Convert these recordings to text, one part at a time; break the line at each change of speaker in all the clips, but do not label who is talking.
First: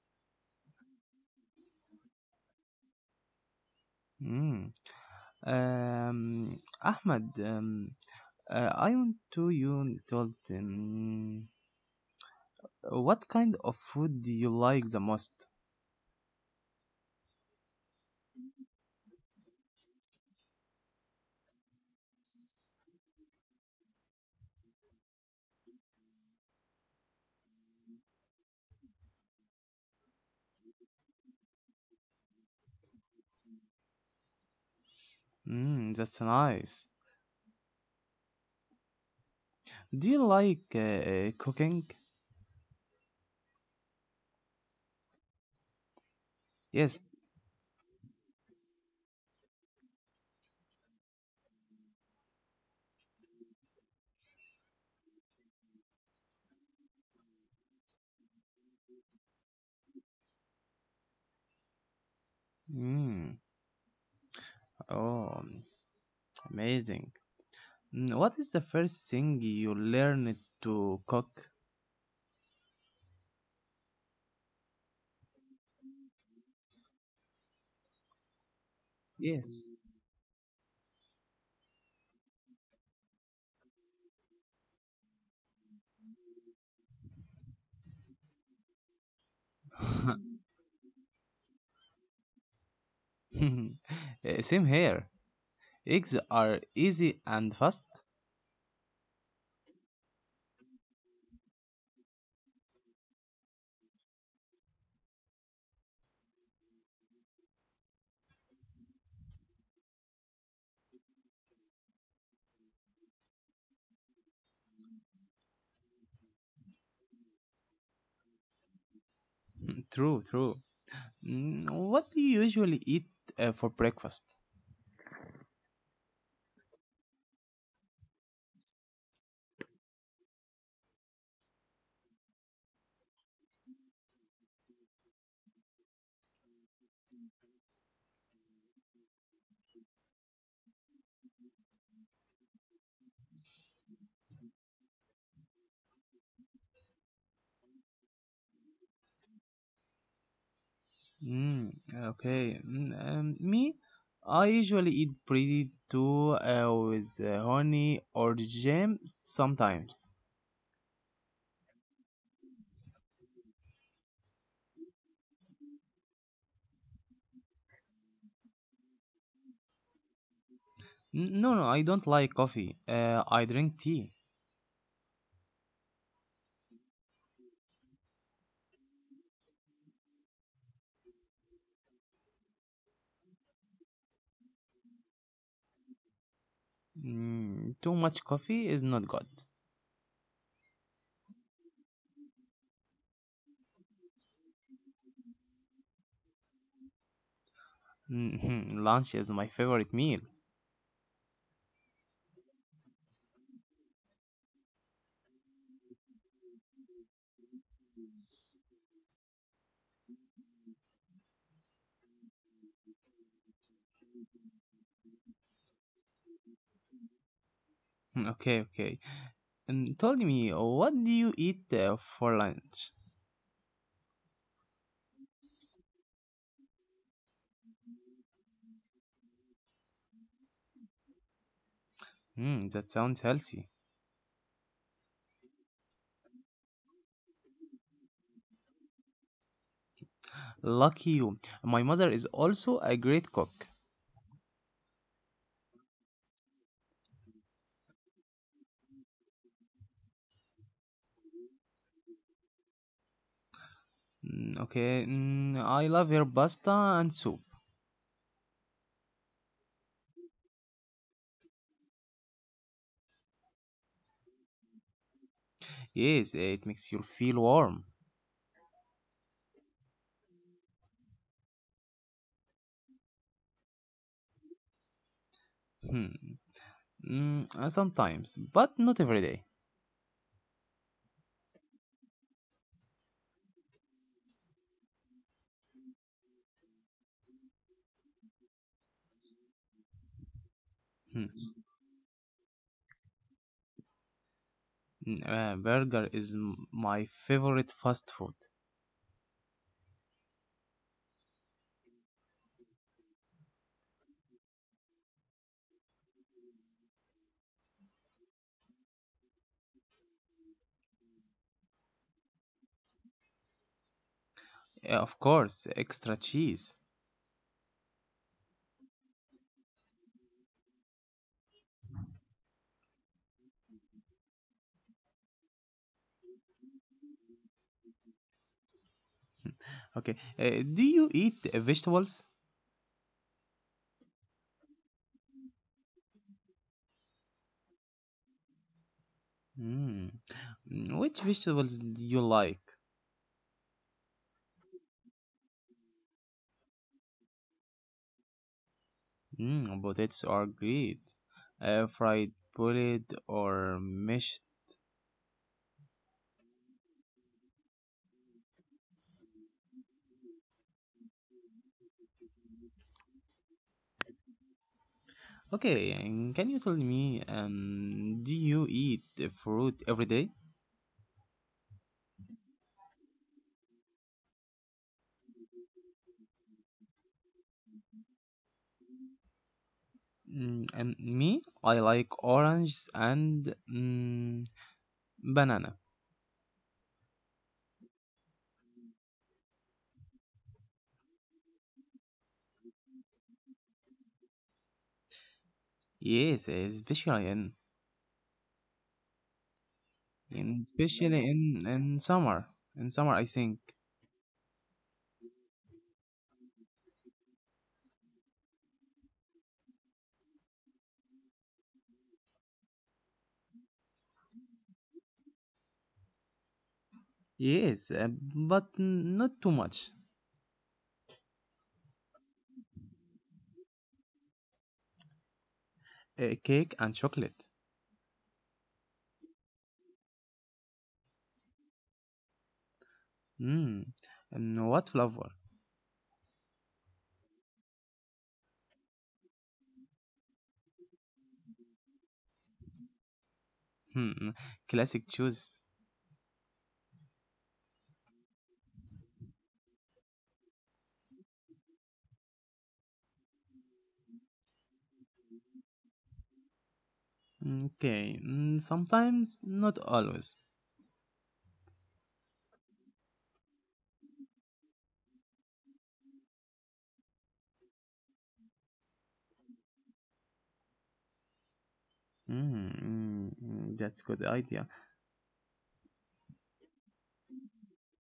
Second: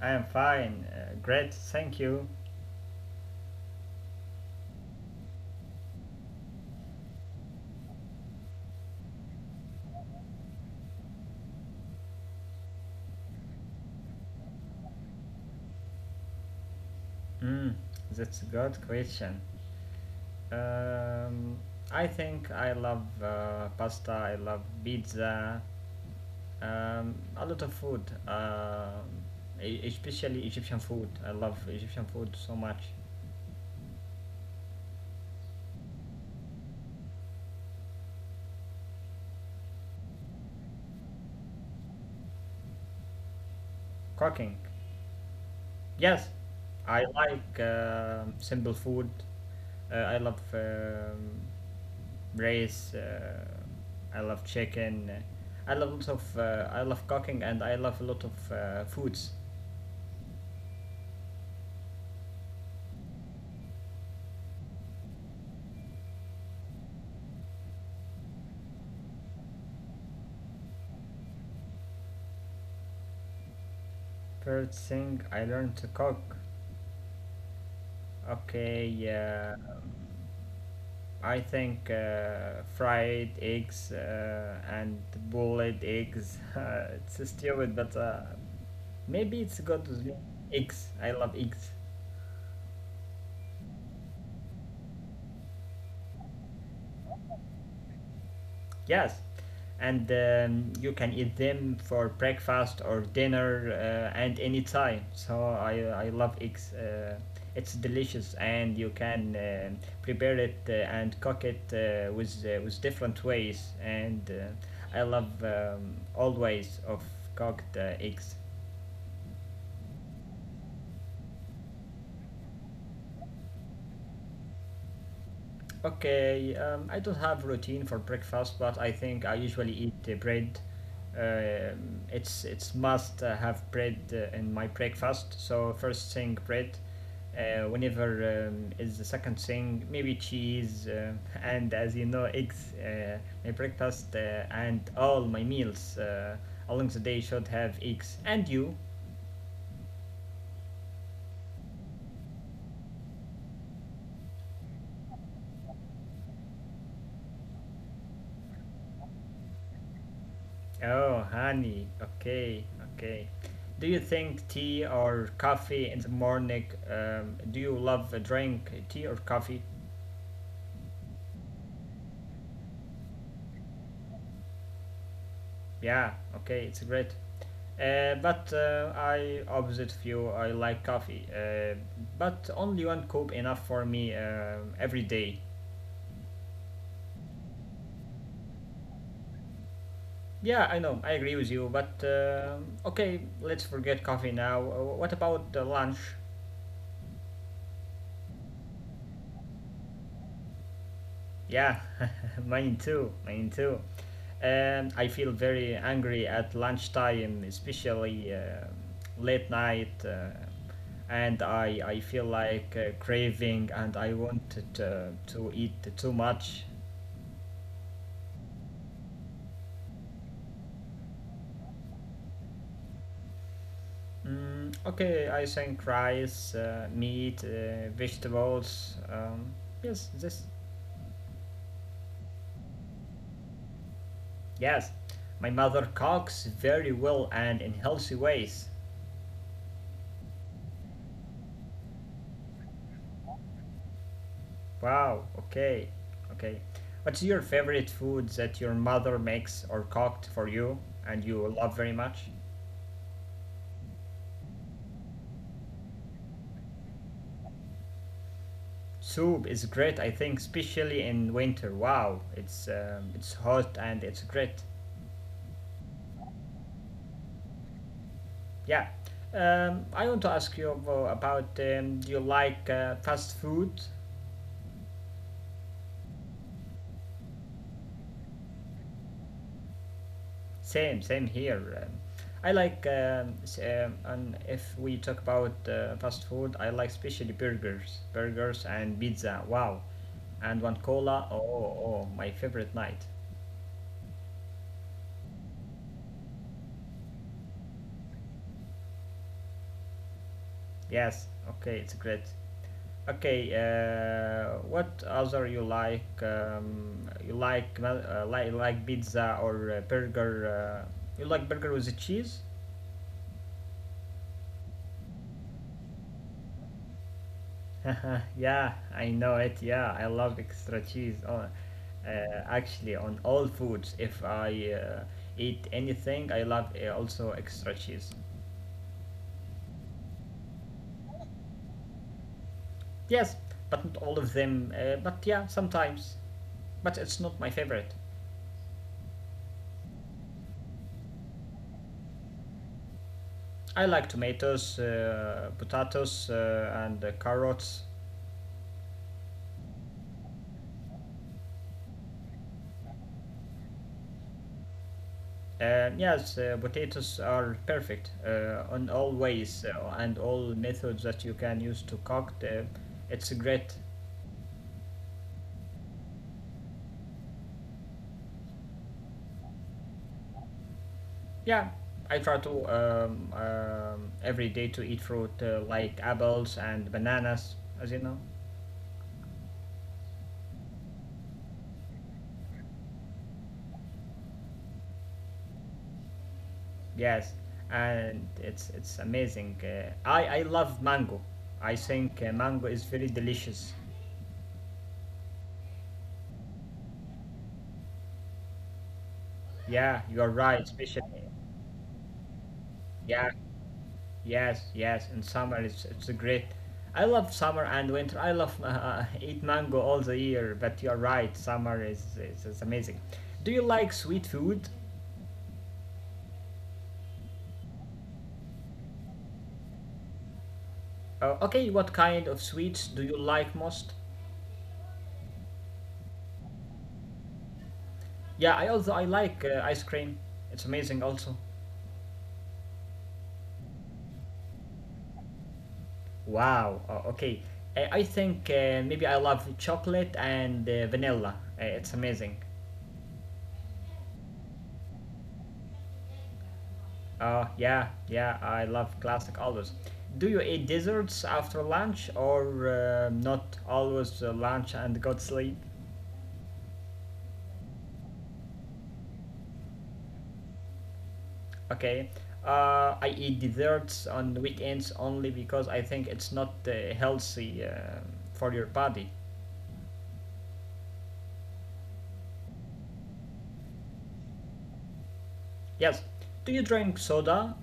I am fine. Great, thank you.
Mm. Ahmed, I want to you told what kind of food do you like the most?
Mm, that's a good question. Um, I think I love pasta, I love pizza, a lot of food, uh, especially Egyptian food. I love Egyptian food so much.
Mm, that's nice. Do you like cooking?
Cooking, yes,
Yes.
I like simple food. I love race. I love chicken. I love lots of. I love cooking, and I love a lot of foods.
Mm. Oh, amazing. Mm, what is the first thing you learned to cook?
First thing I learned to cook. Okay.
Yes.
I think fried eggs and boiled eggs. It's stupid, but maybe it's good with me.
Uh,
Eggs. I love eggs.
Same here. Eggs are easy and fast.
Yes, and you can eat them for breakfast or dinner and any time. So I love eggs. It's delicious, and you can prepare it and cook it with different ways. And I love all ways of cooked eggs.
True, true. Mm, what do you usually eat for breakfast?
Okay, I don't have routine for breakfast, but I think I usually eat bread. It's must have bread in my breakfast. So first thing bread. Whenever is the second thing maybe cheese and as you know eggs. My breakfast and all my meals along the day should have eggs. And you?
Mm, okay. Me, I usually eat pretty too with honey or jam sometimes.
Oh, honey. Okay, okay. Do you think tea or coffee in the morning? Do you love a drink tea or coffee?
No, no, I don't like coffee. I drink tea.
Yeah, okay, it's great. But I opposite of you. I like coffee, but only one cup enough for me every day.
Mm, too much coffee is not good.
Yeah, I know. I agree with you. But okay, let's forget coffee now. What about the lunch?
Mhm, lunch is my favorite meal.
Yeah, mine too. Mine too. And I feel very angry at lunchtime, especially late night, and I feel like craving and I wanted to eat too much.
Mm, okay, okay. Tell me, what do you eat for lunch?
Mm, okay, I think rice, meat, vegetables. Yes, this,
Mm, that sounds healthy.
yes. My mother cooks very well and in healthy ways.
Lucky you. My mother is also a great cook.
Wow, okay, okay. What's your favorite food that your mother makes or cooked for you and you love very much?
Okay, I love her pasta and soup.
Soup is great, I think, especially in winter. Wow, it's hot and it's great.
Yes, it makes you feel warm.
Yeah. I want to ask you about do you like fast food.
Hmm. Mm, sometimes, but not every day.
Same, same here. And if we talk about fast food, I like especially burgers, burgers and pizza. Wow, and one
Hmm.
cola. Oh, my favorite night.
Mm, burger is my favorite fast food.
Yes. Okay, it's great. Okay. What other you like? You like pizza or burger? You like burger with the cheese?
Of course, extra cheese.
Yeah, I know it. Yeah, I love extra cheese on, actually on all foods. If I eat anything, I love also extra cheese.
Okay, do you eat vegetables?
Yes, but not all of them. But yeah, sometimes. But it's not my favorite.
Hmm. Mm, which vegetables do you like?
I like tomatoes, potatoes, and carrots.
Mm, potatoes are great. Fried, boiled, or mashed?
Yes, potatoes are perfect on all ways and all methods that you can use to cook. It's great.
Okay, and can you tell me, do you eat fruit every day?
Yeah, I try to every day to eat fruit like apples and bananas, as you know.
Mm, and me, I like oranges and banana.
Yes, and it's amazing. I love mango. I think mango is very delicious.
Yes, especially
Yeah, you are
in
right,
especially
especially.
in summer. In summer, I think.
Yeah, yes, yes. In summer, it's great. I love summer and winter. I love eat mango all the year. But you are right, summer is amazing. Do you like sweet food?
Yes, but not too much.
Okay, what kind of sweets do you like most?
Cake and chocolate.
Yeah, I also I like ice cream. It's amazing also.
Mm, and what flavor?
Wow. Okay. I think maybe I love chocolate and vanilla. It's amazing.
Hmm, classic choice.
Yeah, yeah, I love classic always. Do you eat desserts after lunch or not always lunch and go to sleep?
Okay, mm, sometimes, not always.
Okay. I eat desserts on weekends only because I think it's not healthy for your body.
That's good idea.
Yes. Do you drink soda?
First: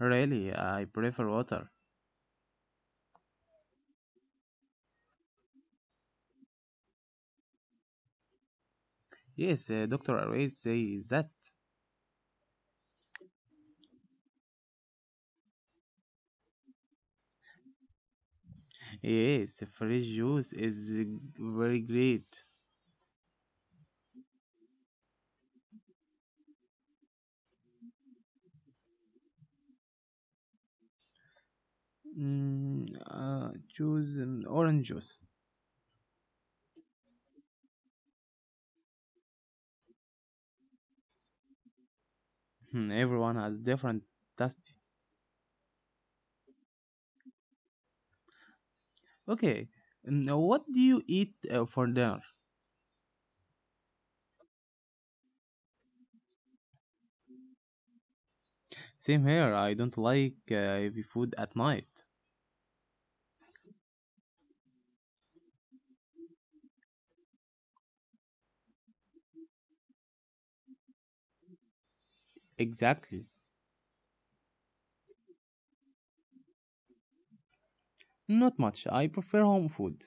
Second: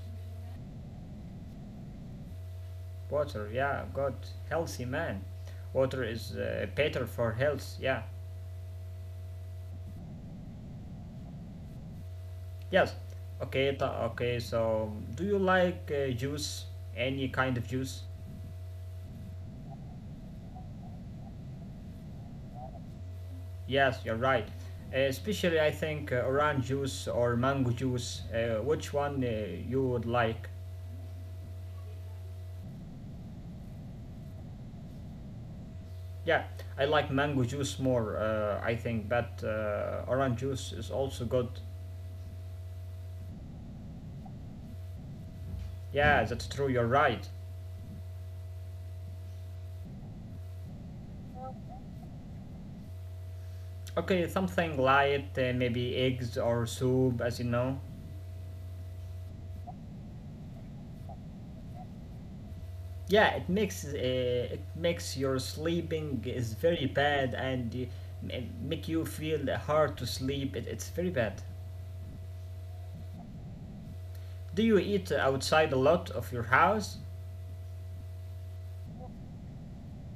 Really, I prefer water.
Water, yeah, good. Healthy man. Water is better for health, yeah.
Yes, doctor always say that.
Yes. Okay, okay, so do you like juice? Any kind of juice?
Yes, fresh juice is very great.
Yes, you're right. Especially, I think, orange juice or mango juice. Which one you would like?
Mm, uh, choose orange juice.
Yeah, I like mango juice more, I think, but orange juice is also good.
Hmm, everyone has different taste.
Yeah, that's true, you're right.
Okay, now what do you eat for dinner?
Okay, something light, maybe eggs or soup, as you know.
Same here. I don't like heavy food at night.
Yeah, it makes your sleeping is very bad and make you feel hard to sleep. It's very bad.
Exactly.
Do you eat outside a lot of your house?
Not much. I prefer home food.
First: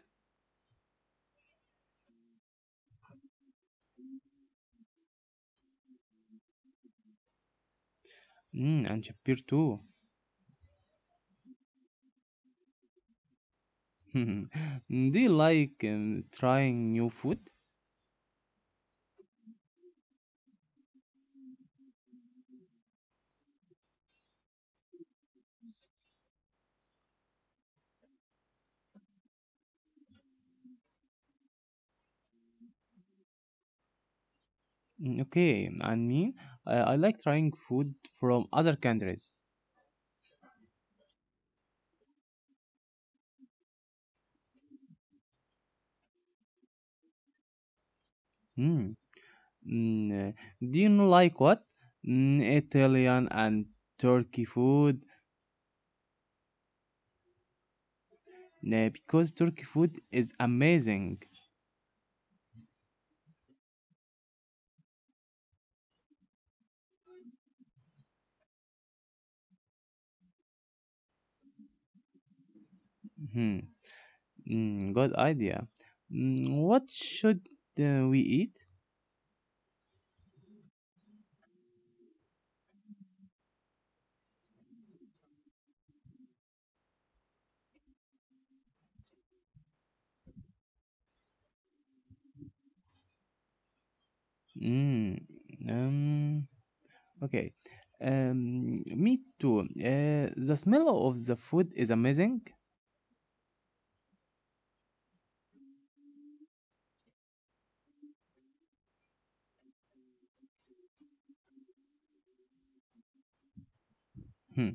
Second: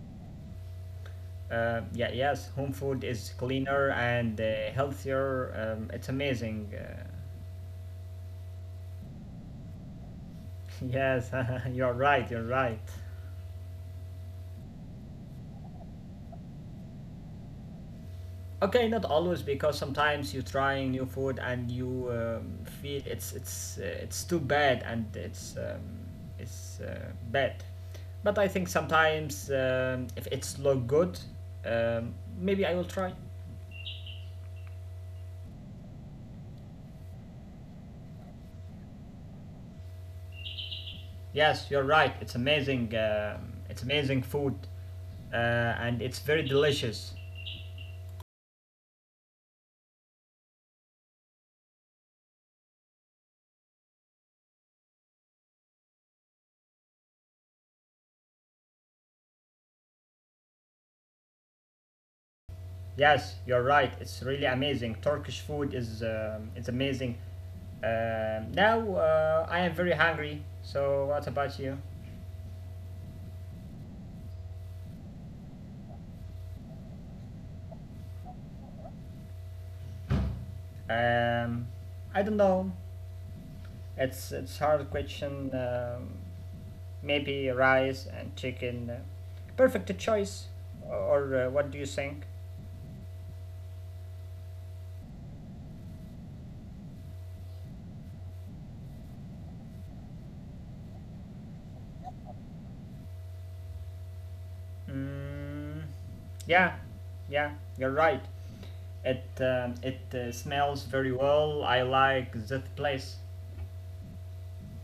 Yeah, yes. Home food is cleaner and healthier. It's amazing.
Mm, and chapter too.
Yes, you're right. You're right.
Do you like trying new food?
Okay, not always because sometimes you're trying new food and you feel it's too bad and it's bad. But I think sometimes if it's look good, maybe I will try.
Mm, okay, I mean, I like trying food from other countries.
Yes, you're right. It's amazing. It's amazing food, and it's very delicious.
Mm. Mm. uh, Do you know like what? Mm, Italian and Turkey food, because Turkey food is amazing.
Yes, you're right. It's really amazing. Turkish food is it's amazing. Now I am very hungry. So what about you?
Hmm. Mm, good idea. Mm, what should we eat?
Um, I don't know. It's hard question. Maybe rice and chicken. Perfect choice. Or what do you think?
Mm, um, Okay. Me too. The smell of the food is amazing.
Mm, yeah, yeah, you're right. It smells very well. I like that place.
Hmm.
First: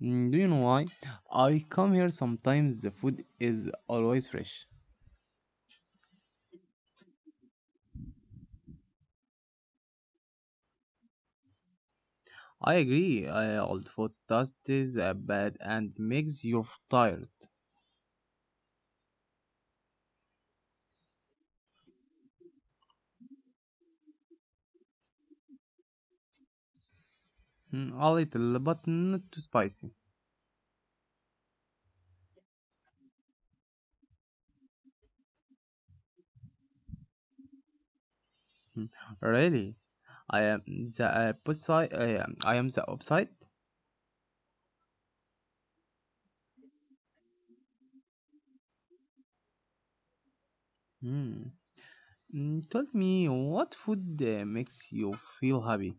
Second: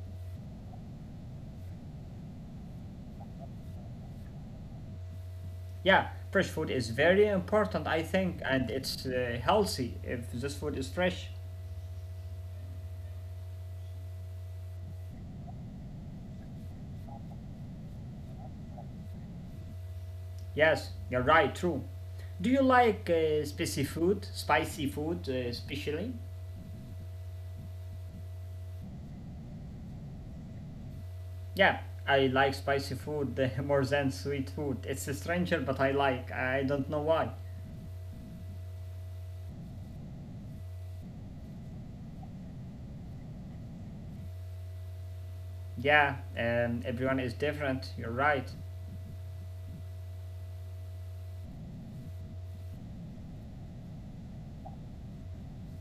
Mm, do you know why? I come here sometimes. The food is always fresh.
Yeah, fresh food is very important, I think, and it's healthy if this food is fresh.
I agree. Old food tastes bad and makes you tired.
Yes, you're right, true. Do you like spicy food especially?
Hmm, a little, but not too spicy.
Yeah, I like spicy food more than sweet food. It's a stranger, but I like. I don't know why.
Hmm, really, I am the opposite. I am the opposite.
Yeah, everyone is different. You're right.
Hmm. Mm, tell me, what food makes you feel happy?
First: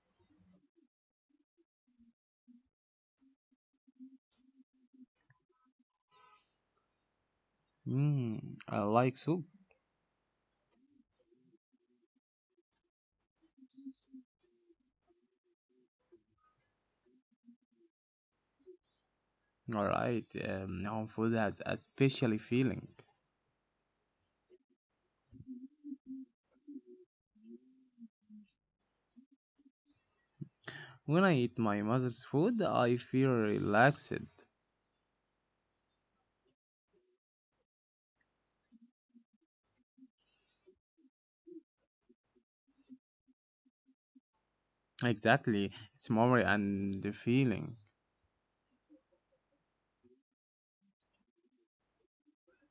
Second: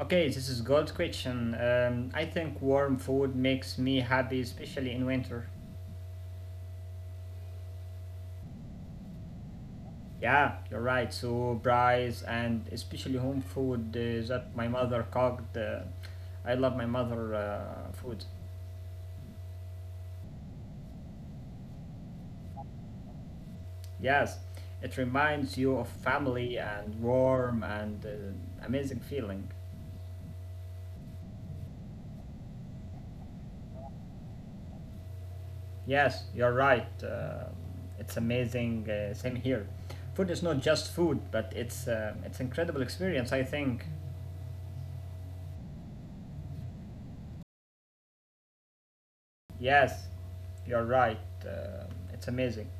Okay, this is good question. I think warm food makes me happy, especially in winter.
Hmm. I like soup.
Yeah, you're right. So rice and especially home food that my mother cooked. I love my mother food.
Alright, home food has a special feeling.
Yes, it reminds you of family and warm and amazing feeling.
When I eat my mother's food, I feel relaxed.
Yes, you're right. It's amazing. Same here. Food is not just food, but it's incredible experience. I think.
Exactly, it's memory and the feeling.
Yes, you're right. Uh, it's amazing.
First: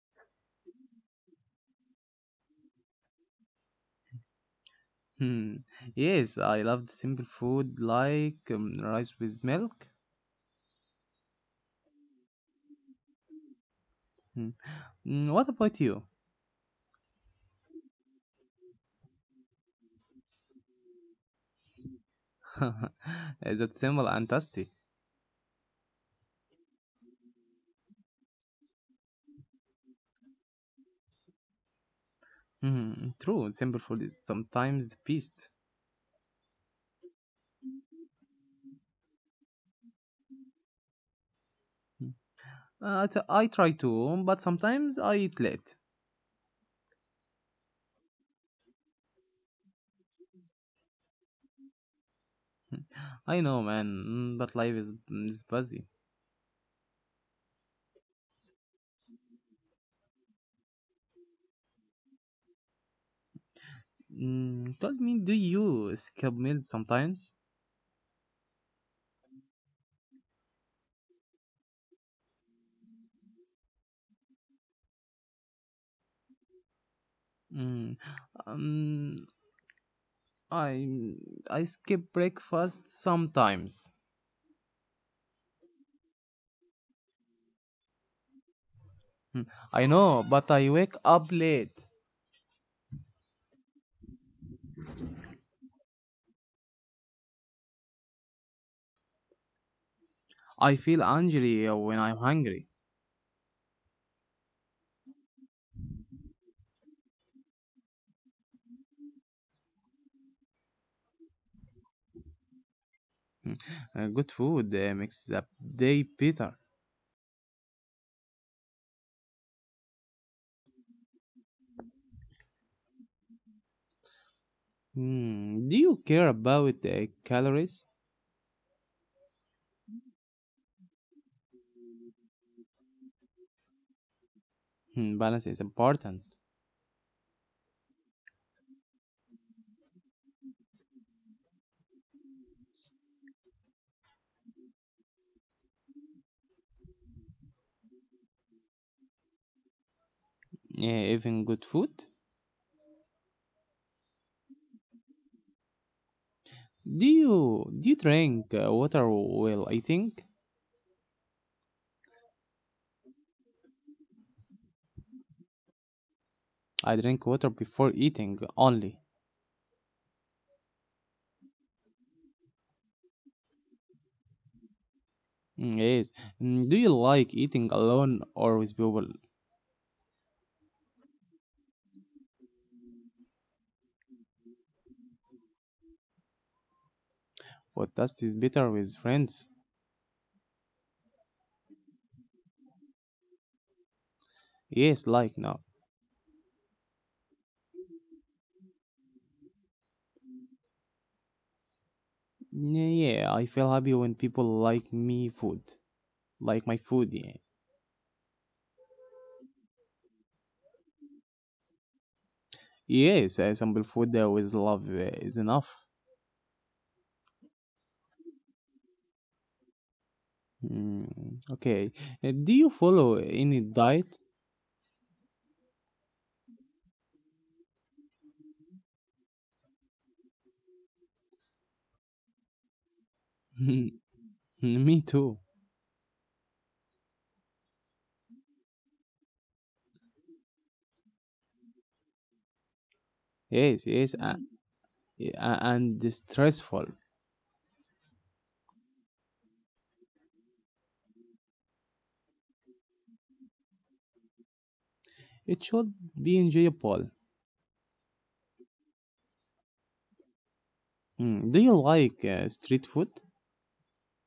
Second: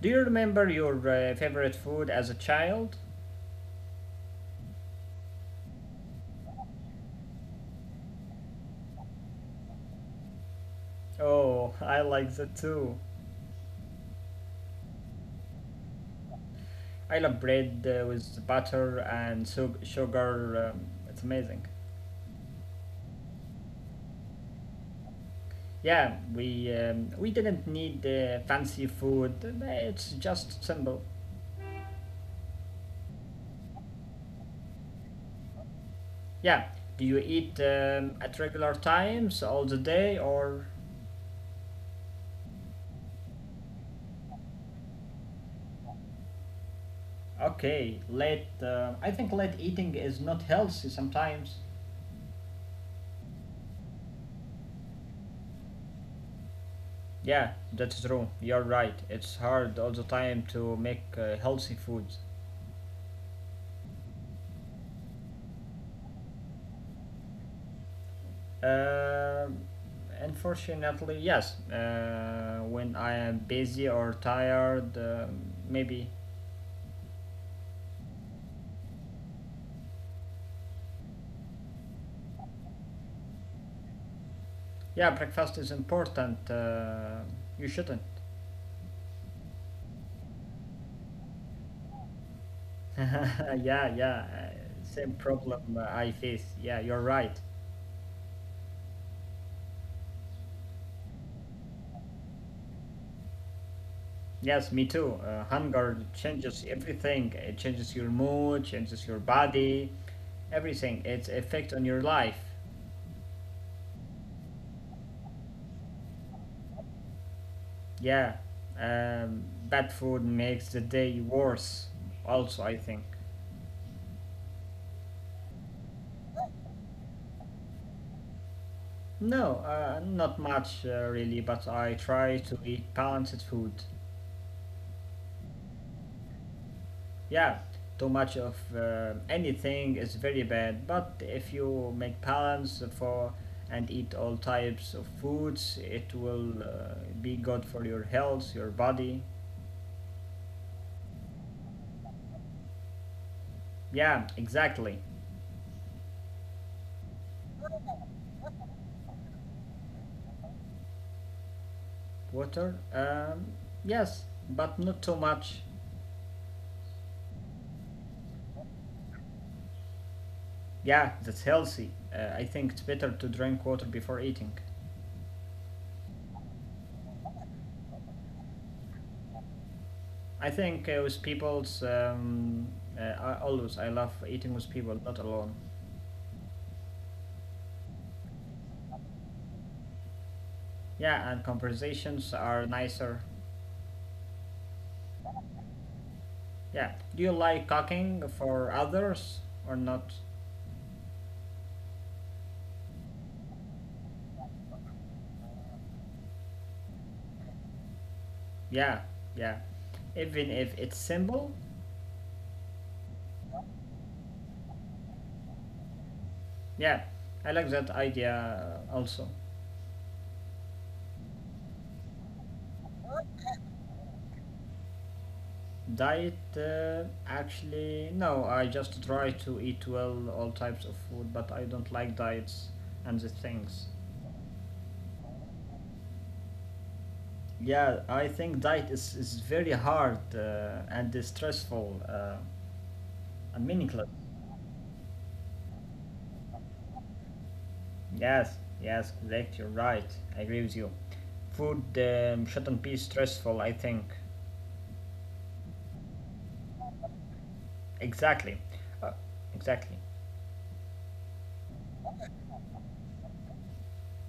Do you remember your favorite food as a child?
Hmm. Yes, I love the simple food like rice with milk.
Oh, I like that too.
Hmm. Mm, what about you?
I love bread with butter and sugar. It's amazing.
That's simple and tasty.
Yeah, we didn't need fancy food. It's just simple.
Hmm. True, simple food is sometimes the best.
Yeah. Do you eat at regular times all the day or?
Hmm. I try to, but sometimes I eat late.
Okay, late. I think late eating is not healthy sometimes.
I know, man, but life is, is busy.
Yeah, that's true. You're right. It's hard all the time to make healthy foods.
Mm, tell me, do you skip meals sometimes?
Uh, Unfortunately, yes. When I am busy or tired, maybe.
Mm, um, I I skip breakfast sometimes.
Yeah, breakfast is important. You shouldn't.
Mm, I know, but I wake up late.
yeah, yeah. Same problem I face. Yeah, you're right.
I feel angry when I'm hungry.
Yes, me too. Hunger changes everything. It changes your mood, changes your body, everything. It's effect on your life.
Mm, good food makes the day better.
Yeah. Bad food makes the day worse. Also, I think.
Mm, do you care about calories?
No, not much really, but I try to eat balanced food.
Mm, balance is important.
Yeah, too much of anything is very bad, but if you make balance for and eat all types of foods, it will be good for your health, your body.
Yeah, even good food.
Yeah, exactly.
Do you drink water while eating?
Water? Yes, but not too much.
I drink water before eating only.
Yeah, that's healthy. I think it's better to drink water before eating.
Mm, yes. Mm, do you like eating alone or with people?
I think with people's. I love eating with people, not alone.
Podcast is better with friends.
Yeah, and conversations are nicer.
Yes, like now.
Yeah. Do you like cooking for others or not?
Mm, yeah, I feel happy when people like me food. Like my food, yeah.
Yeah, yeah. Even if it's simple.
Yes, I sample food with love is enough.
Yeah, I like that idea also.
Mm, okay. Do you follow any diet?
Diet, actually, no. I just try to eat well all types of food, but I don't like diets and the things.
Me too.
Yeah, I think diet is very hard and is stressful and
Yes,
meaningless.
yes. And stressful.
Yes, yes, correct, you're right. I agree with you. Food shouldn't be stressful, I think.
It should be enjoyable.
Exactly. Uh, exactly.
Mm. Do you like street food?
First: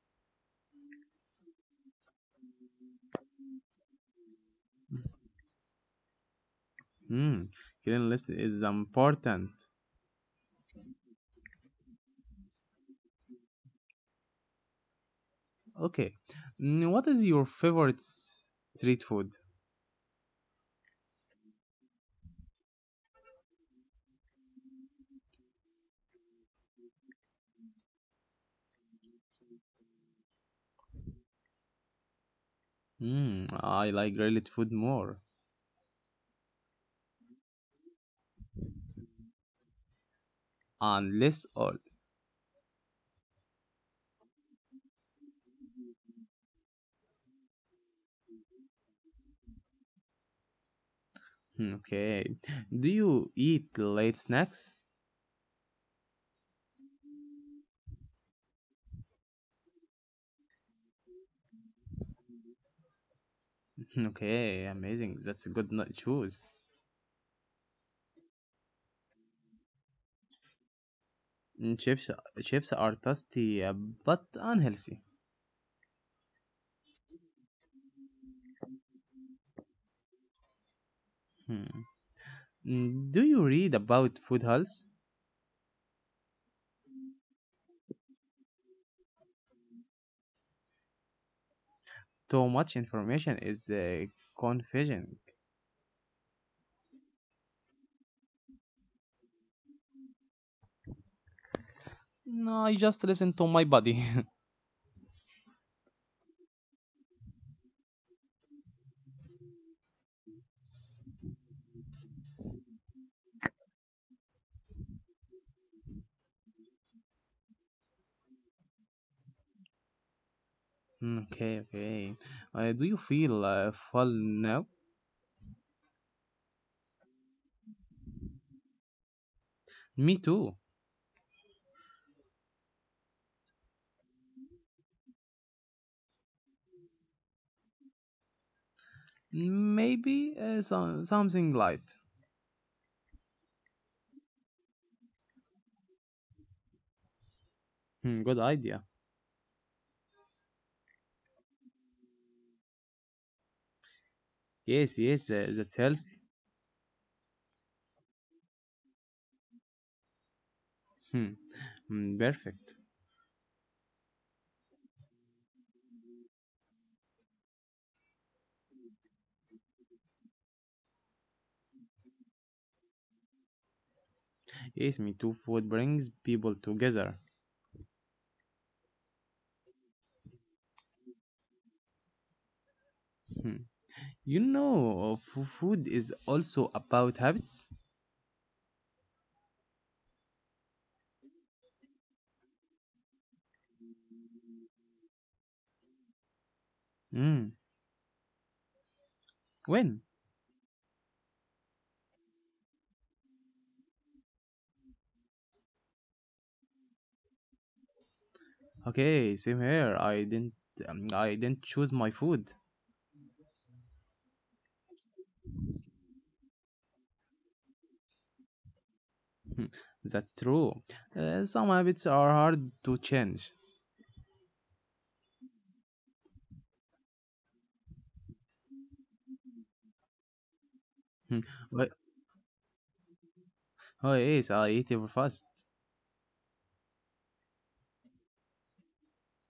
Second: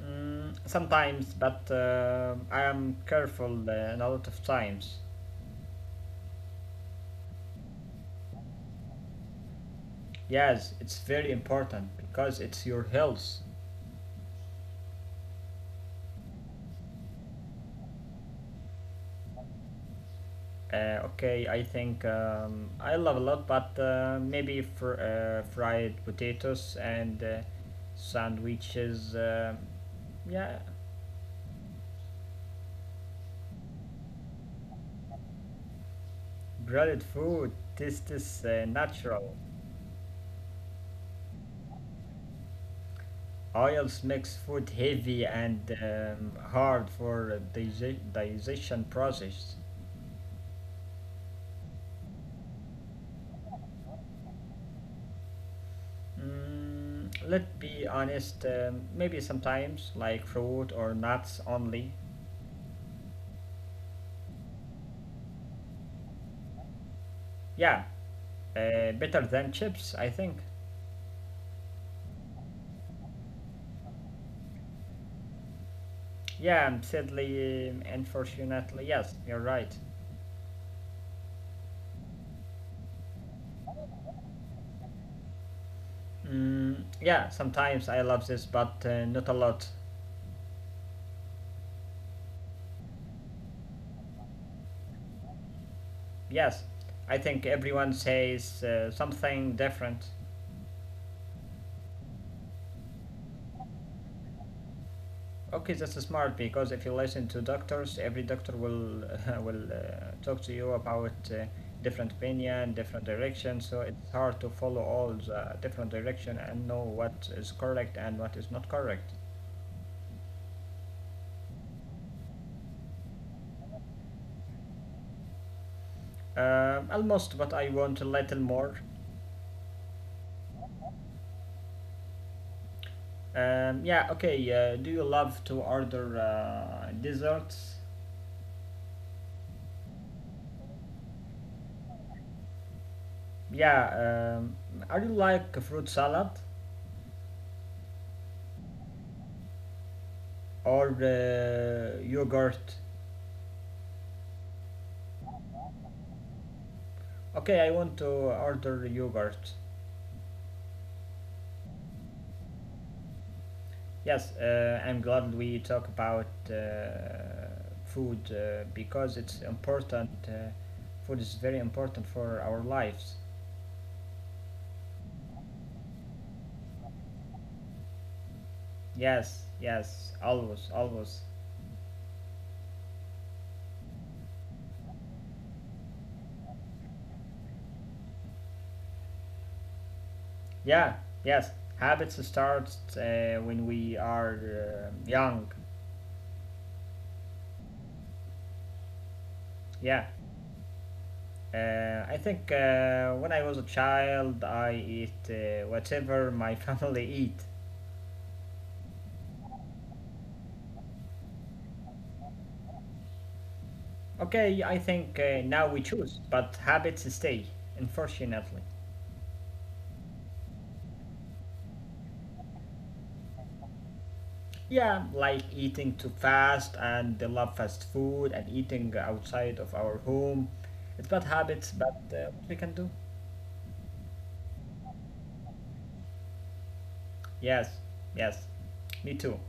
Mm, sometimes, but I am careful in a lot of times.
Mm. Cleanliness is important.
Yes, it's very important because it's your health.
Okay. Mm, what is your favorite street food?
Okay, I think I love a lot, but maybe fried potatoes and sandwiches. Yeah,
Mm. I like grilled food more
breaded food. This is natural.
and less oil.
Oils makes food heavy and hard for digestion process.
Mm, okay. Do you eat late snacks?
Mm, let's be honest. Maybe sometimes like fruit or nuts only.
Mm, okay, amazing. That's a good choice.
Yeah, better than chips, I think.
Mm, chips are tasty but unhealthy.
Yeah, sadly, unfortunately, yes, you're right.
Hmm. Mm, do you read about food health?
Mm, yeah, sometimes I love this, but not a lot.
Too much information is confusing.
Yes, I think everyone says something different.
No, I just listen to my body.
Okay, that's smart because if you listen to doctors, every doctor will will talk to you about different opinion, different direction. So it's hard to follow all the different direction and know what is correct and what is not correct.
Mm, okay, okay. Do you feel full now?
Almost, but I want a little more.
Me too.
Yeah, okay. Do you love to order desserts?
Maybe something light.
Yeah, um, are you like fruit salad
Hmm, good idea.
or yogurt?
Yes, yes, that helps.
Okay, I want to order yogurt.
Hmm. Mm, perfect.
Yes, I'm glad we talk about food because it's important. Food is very important for our lives.
Yes, me too. Food brings people together.
Yes, yes, always, always.
Hmm. You know, food is also about habits.
Yeah, yes. Habits start when we are young.
Hmm. When?
Yeah. I think when I was a child, I eat whatever my family eat.
Okay, same here. I didn't choose my food.
Okay, I think now we choose, but habits stay, unfortunately.
Hmm, that's true. Some habits are hard to change.
Yeah, like eating too fast and they love fast food and eating outside of our home. It's bad
Hmm,
habits,
but
but what we can do?
oh yes, I eat very fast.
Yes, yes, me too.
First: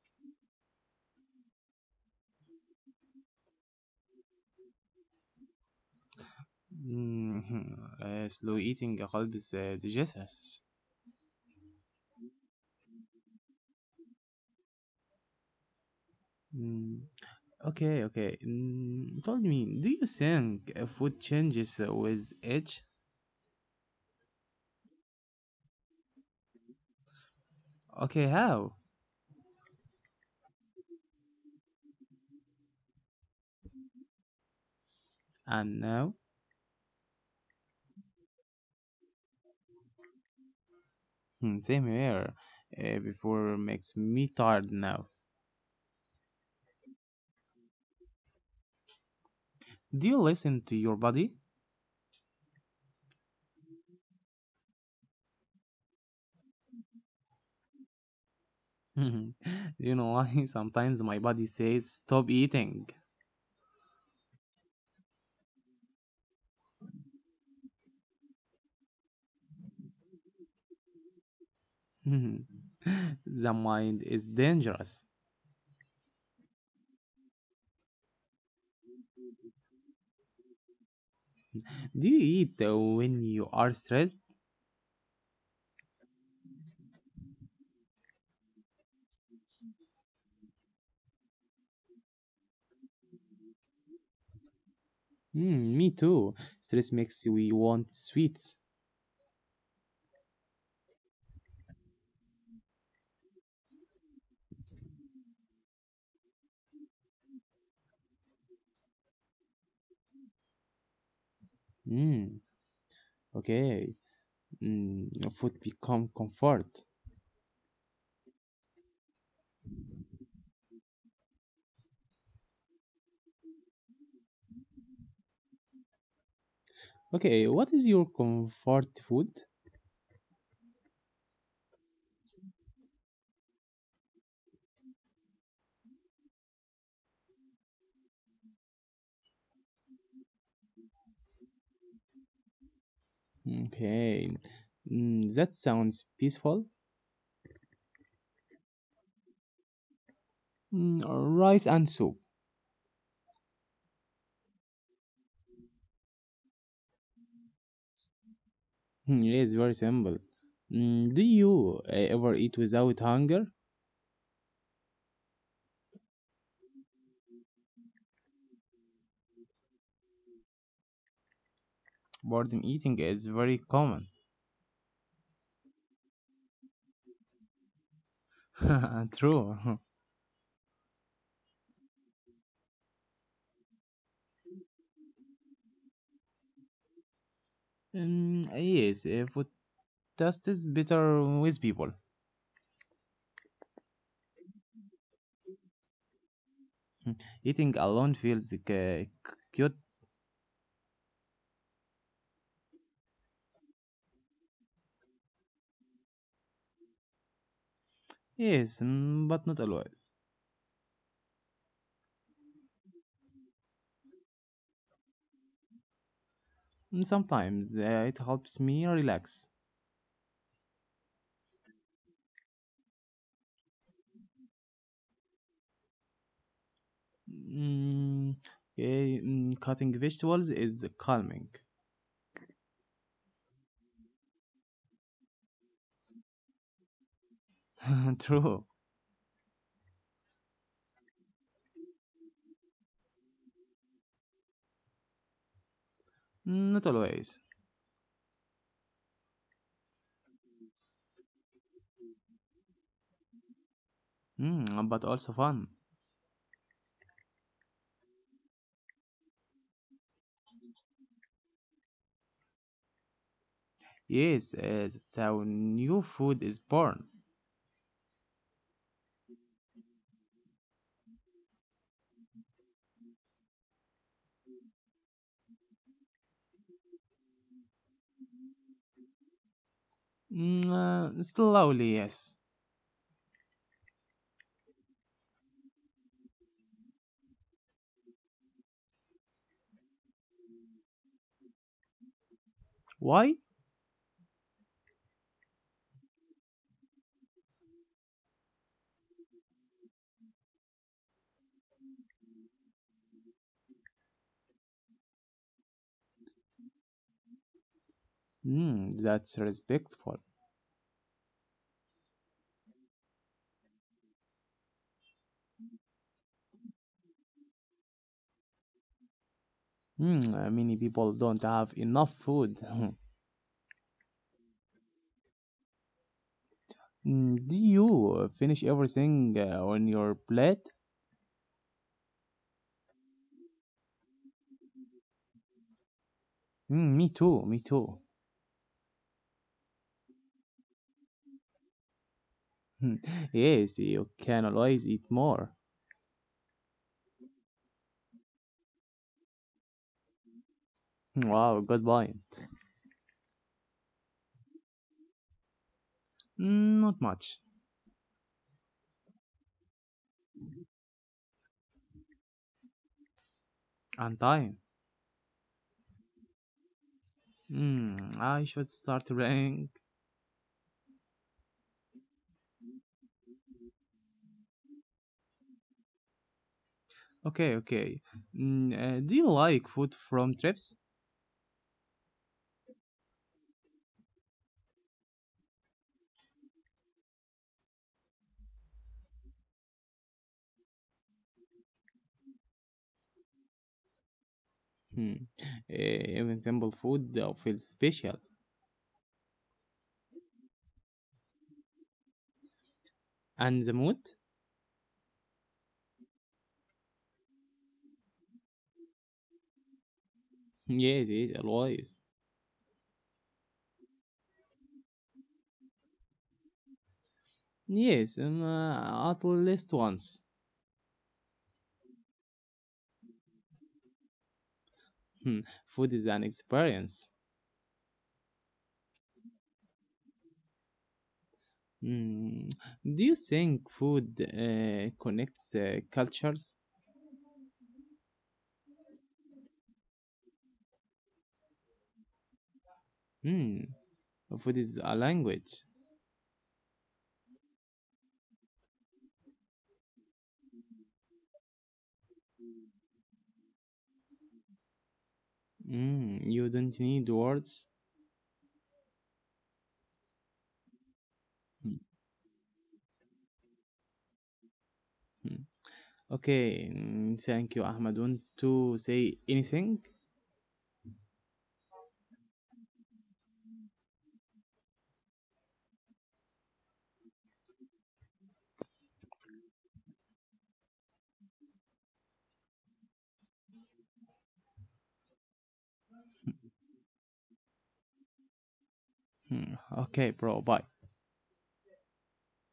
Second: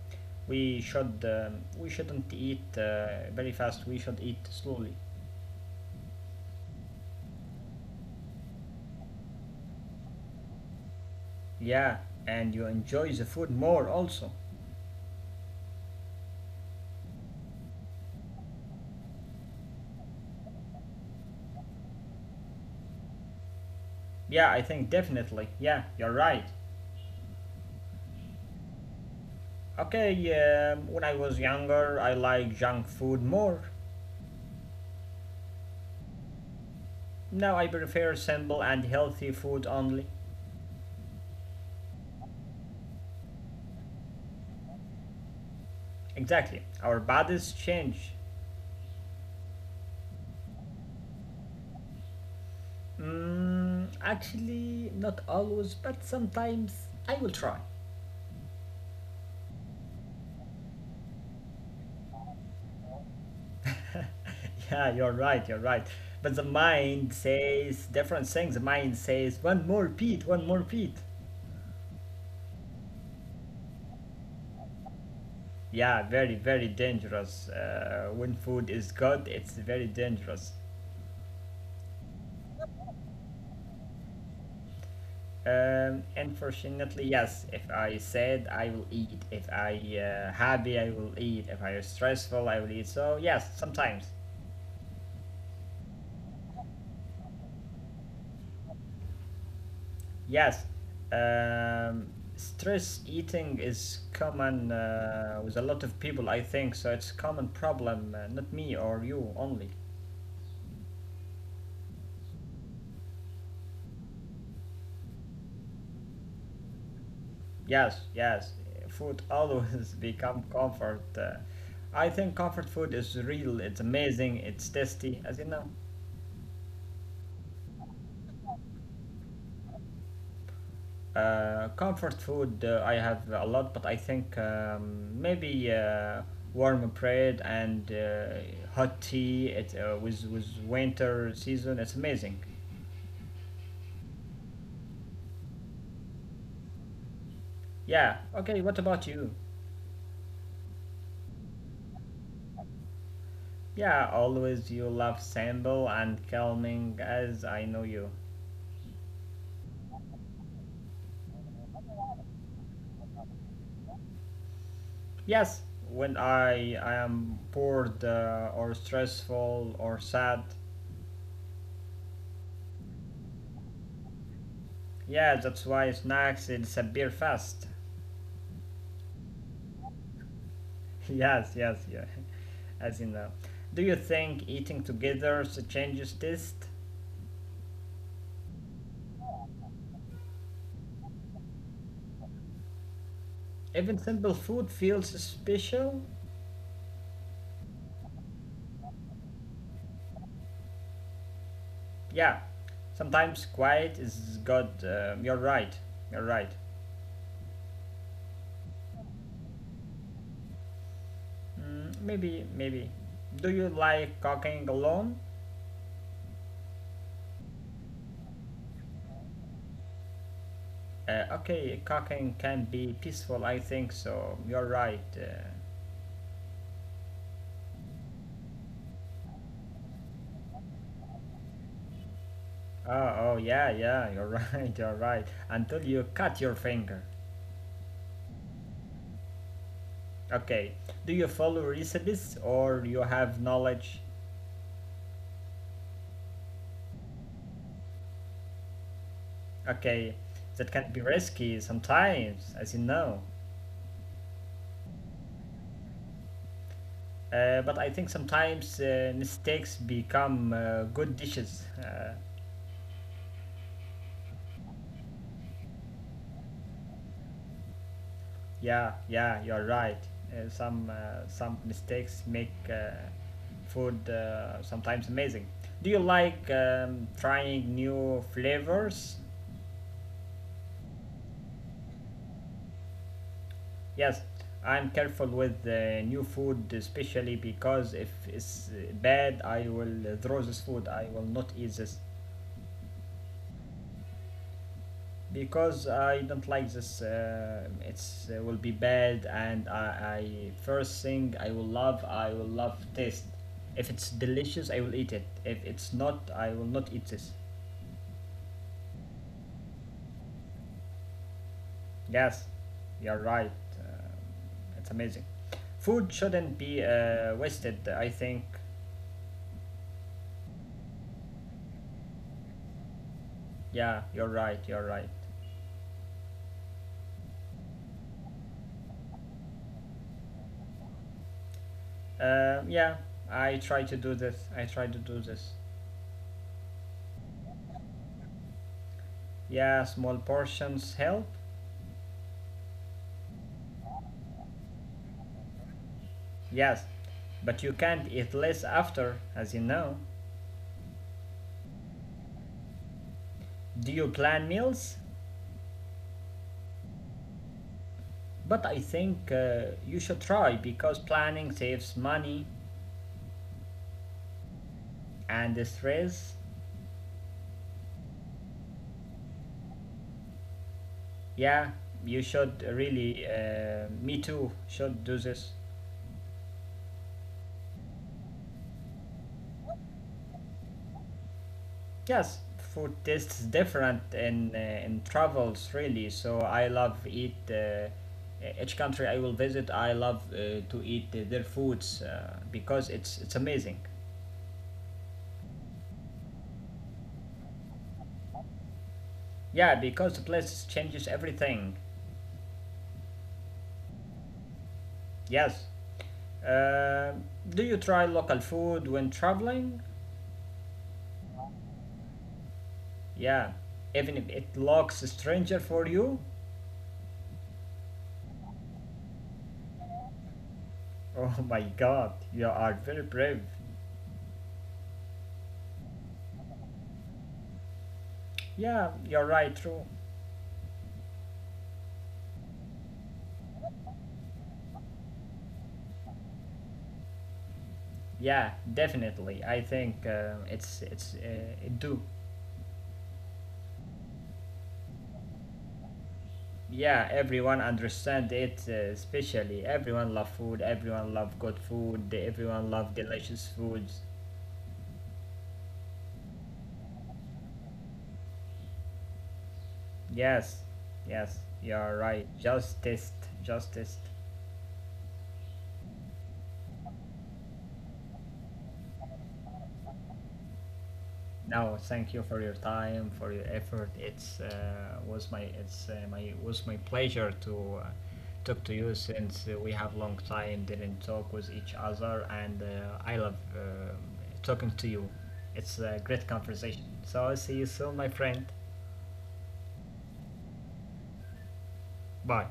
We should we shouldn't eat very fast. We should eat slowly.
Mhm. Slow eating helps digestion.
Yeah, and you enjoy the food more also.
Mm, okay, okay. Mm, told me, do you think food changes with age?
Yeah, I think definitely. Yeah, you're right.
Okay, how?
Okay, when I was younger, I liked junk food more.
And now?
Now I prefer simple and healthy food only.
Hmm, same here. Before makes me tired now.
Exactly. Our bodies change.
Do you listen to your body?
Mm, actually, not always, but sometimes I will try.
You know why? Sometimes my body says stop eating.
Yeah, you're right, you're right. But the mind says different things. The mind says, one more Pete, one more Pete.
The mind is dangerous.
Yeah, very, very dangerous. When food is good, it's very dangerous.
Do you eat when you are stressed?
Unfortunately, yes. If I sad, I will eat. If I happy, I will eat. If I stressful, I will eat. So yes, sometimes.
Mm, me too. Stress makes we want sweets.
Yes, um, stress eating is common with a lot of people, I think. So it's common problem, not me or you only.
Mm, okay. Mm, food become comfort.
Yes, yes, food always become comfort. I think comfort food is real. It's amazing. It's tasty, as you know.
Okay, what is your comfort food?
Comfort food, I have a lot, but I think maybe warm bread and hot tea. It with winter season. It's amazing.
Okay. Mm, that sounds peaceful.
Yeah, okay, what about you?
Mm, rice and soup.
Yeah, always you love simple and calming as I know you.
Mm, yes, very simple. Mm, do you ever eat without hunger?
Yes, when I am bored or stressful or sad.
Boredom eating is very common.
Yeah, that's why snacks disappear fast.
True.
Yes, yes, yeah, as you know. Do you think eating together changes taste?
Yes, food taste is better with people.
Even simple food feels special?
Eating alone feels cute,
Yeah, sometimes quiet is good. You're right, you're right.
yes, but not always.
Mm, maybe, maybe. Do you like cooking alone?
Mm, sometimes it helps me relax.
Okay, cooking can be peaceful, I think so. You're right.
Mm, cutting vegetables is calming.
Oh, oh, yeah, yeah, you're right, you're right. Until you cut your finger.
True,
Okay, do you follow recipes or you have knowledge?
mm, not always,
Okay, that can be risky sometimes, as you know.
but also fun.
But I think sometimes mistakes become good dishes.
Yes, that's how new food is born.
Yeah, yeah, you're right. Some mistakes make food sometimes amazing. Do you like trying new flavors?
Mm, slowly, yes.
Yes, I'm careful with new food, especially because if it's bad, I will throw this food. I will not eat this.
Why?
Because I don't like this. It's will be bad, and I first thing I will love. I will love taste. If it's delicious, I will eat it. If it's not, I will not eat this.
Mm, that's respectful.
Yes, you're right. Um, it's amazing. Food shouldn't be wasted, I think.
Hmm. Many people don't have enough food.
Yeah, you're right. You're right.
Mm, do you finish everything on your plate?
Uh, yeah, I try to do this. I try to do this.
Mm, me too.
Yeah, small portions help.
Yes, you can always eat more.
Yes, but you can't eat less after, as you know.
Hmm, wow, good point.
Do you plan meals?
Mm, not much.
But I think you should try because planning saves money
And time.
and stress.
Mm, I should start running.
Yeah, you should really, me too, should do this.
Okay, okay. Mm, do you like food from trips?
Yes, food tastes different in travels, really. So I love eat. Each country I will visit, I love to eat their foods because it's amazing.
Hmm. Even simple food feels special.
Yeah, because the place changes everything.
And the mood?
Yes. Uh, do you try local food when traveling?
Yes, yes, always.
Yeah. Even if it looks stranger for you?
Yes, at least once.
Oh my god, you are very brave.
Hmm, food is an experience.
Yeah, you're right, true.
Hmm, do you think food connects cultures?
Yeah, definitely. I think it do.
Hmm, food is a language.
Yeah, everyone understand it, especially everyone love food, everyone love good food, everyone love delicious foods.
Hmm, you don't need words.
Yes, yes, you
Hmm,
are right. Justice, justice.
hmm. Okay, mm, thank you, Ahmadun, to say anything.
No, thank you for your time, for your effort. It's was my it's my was my pleasure to talk to you since we have long time didn't talk with each other, and I love talking to you. It's a great conversation. So I'll see you soon, my friend.
Hmm, okay, bro, bye.
Bye.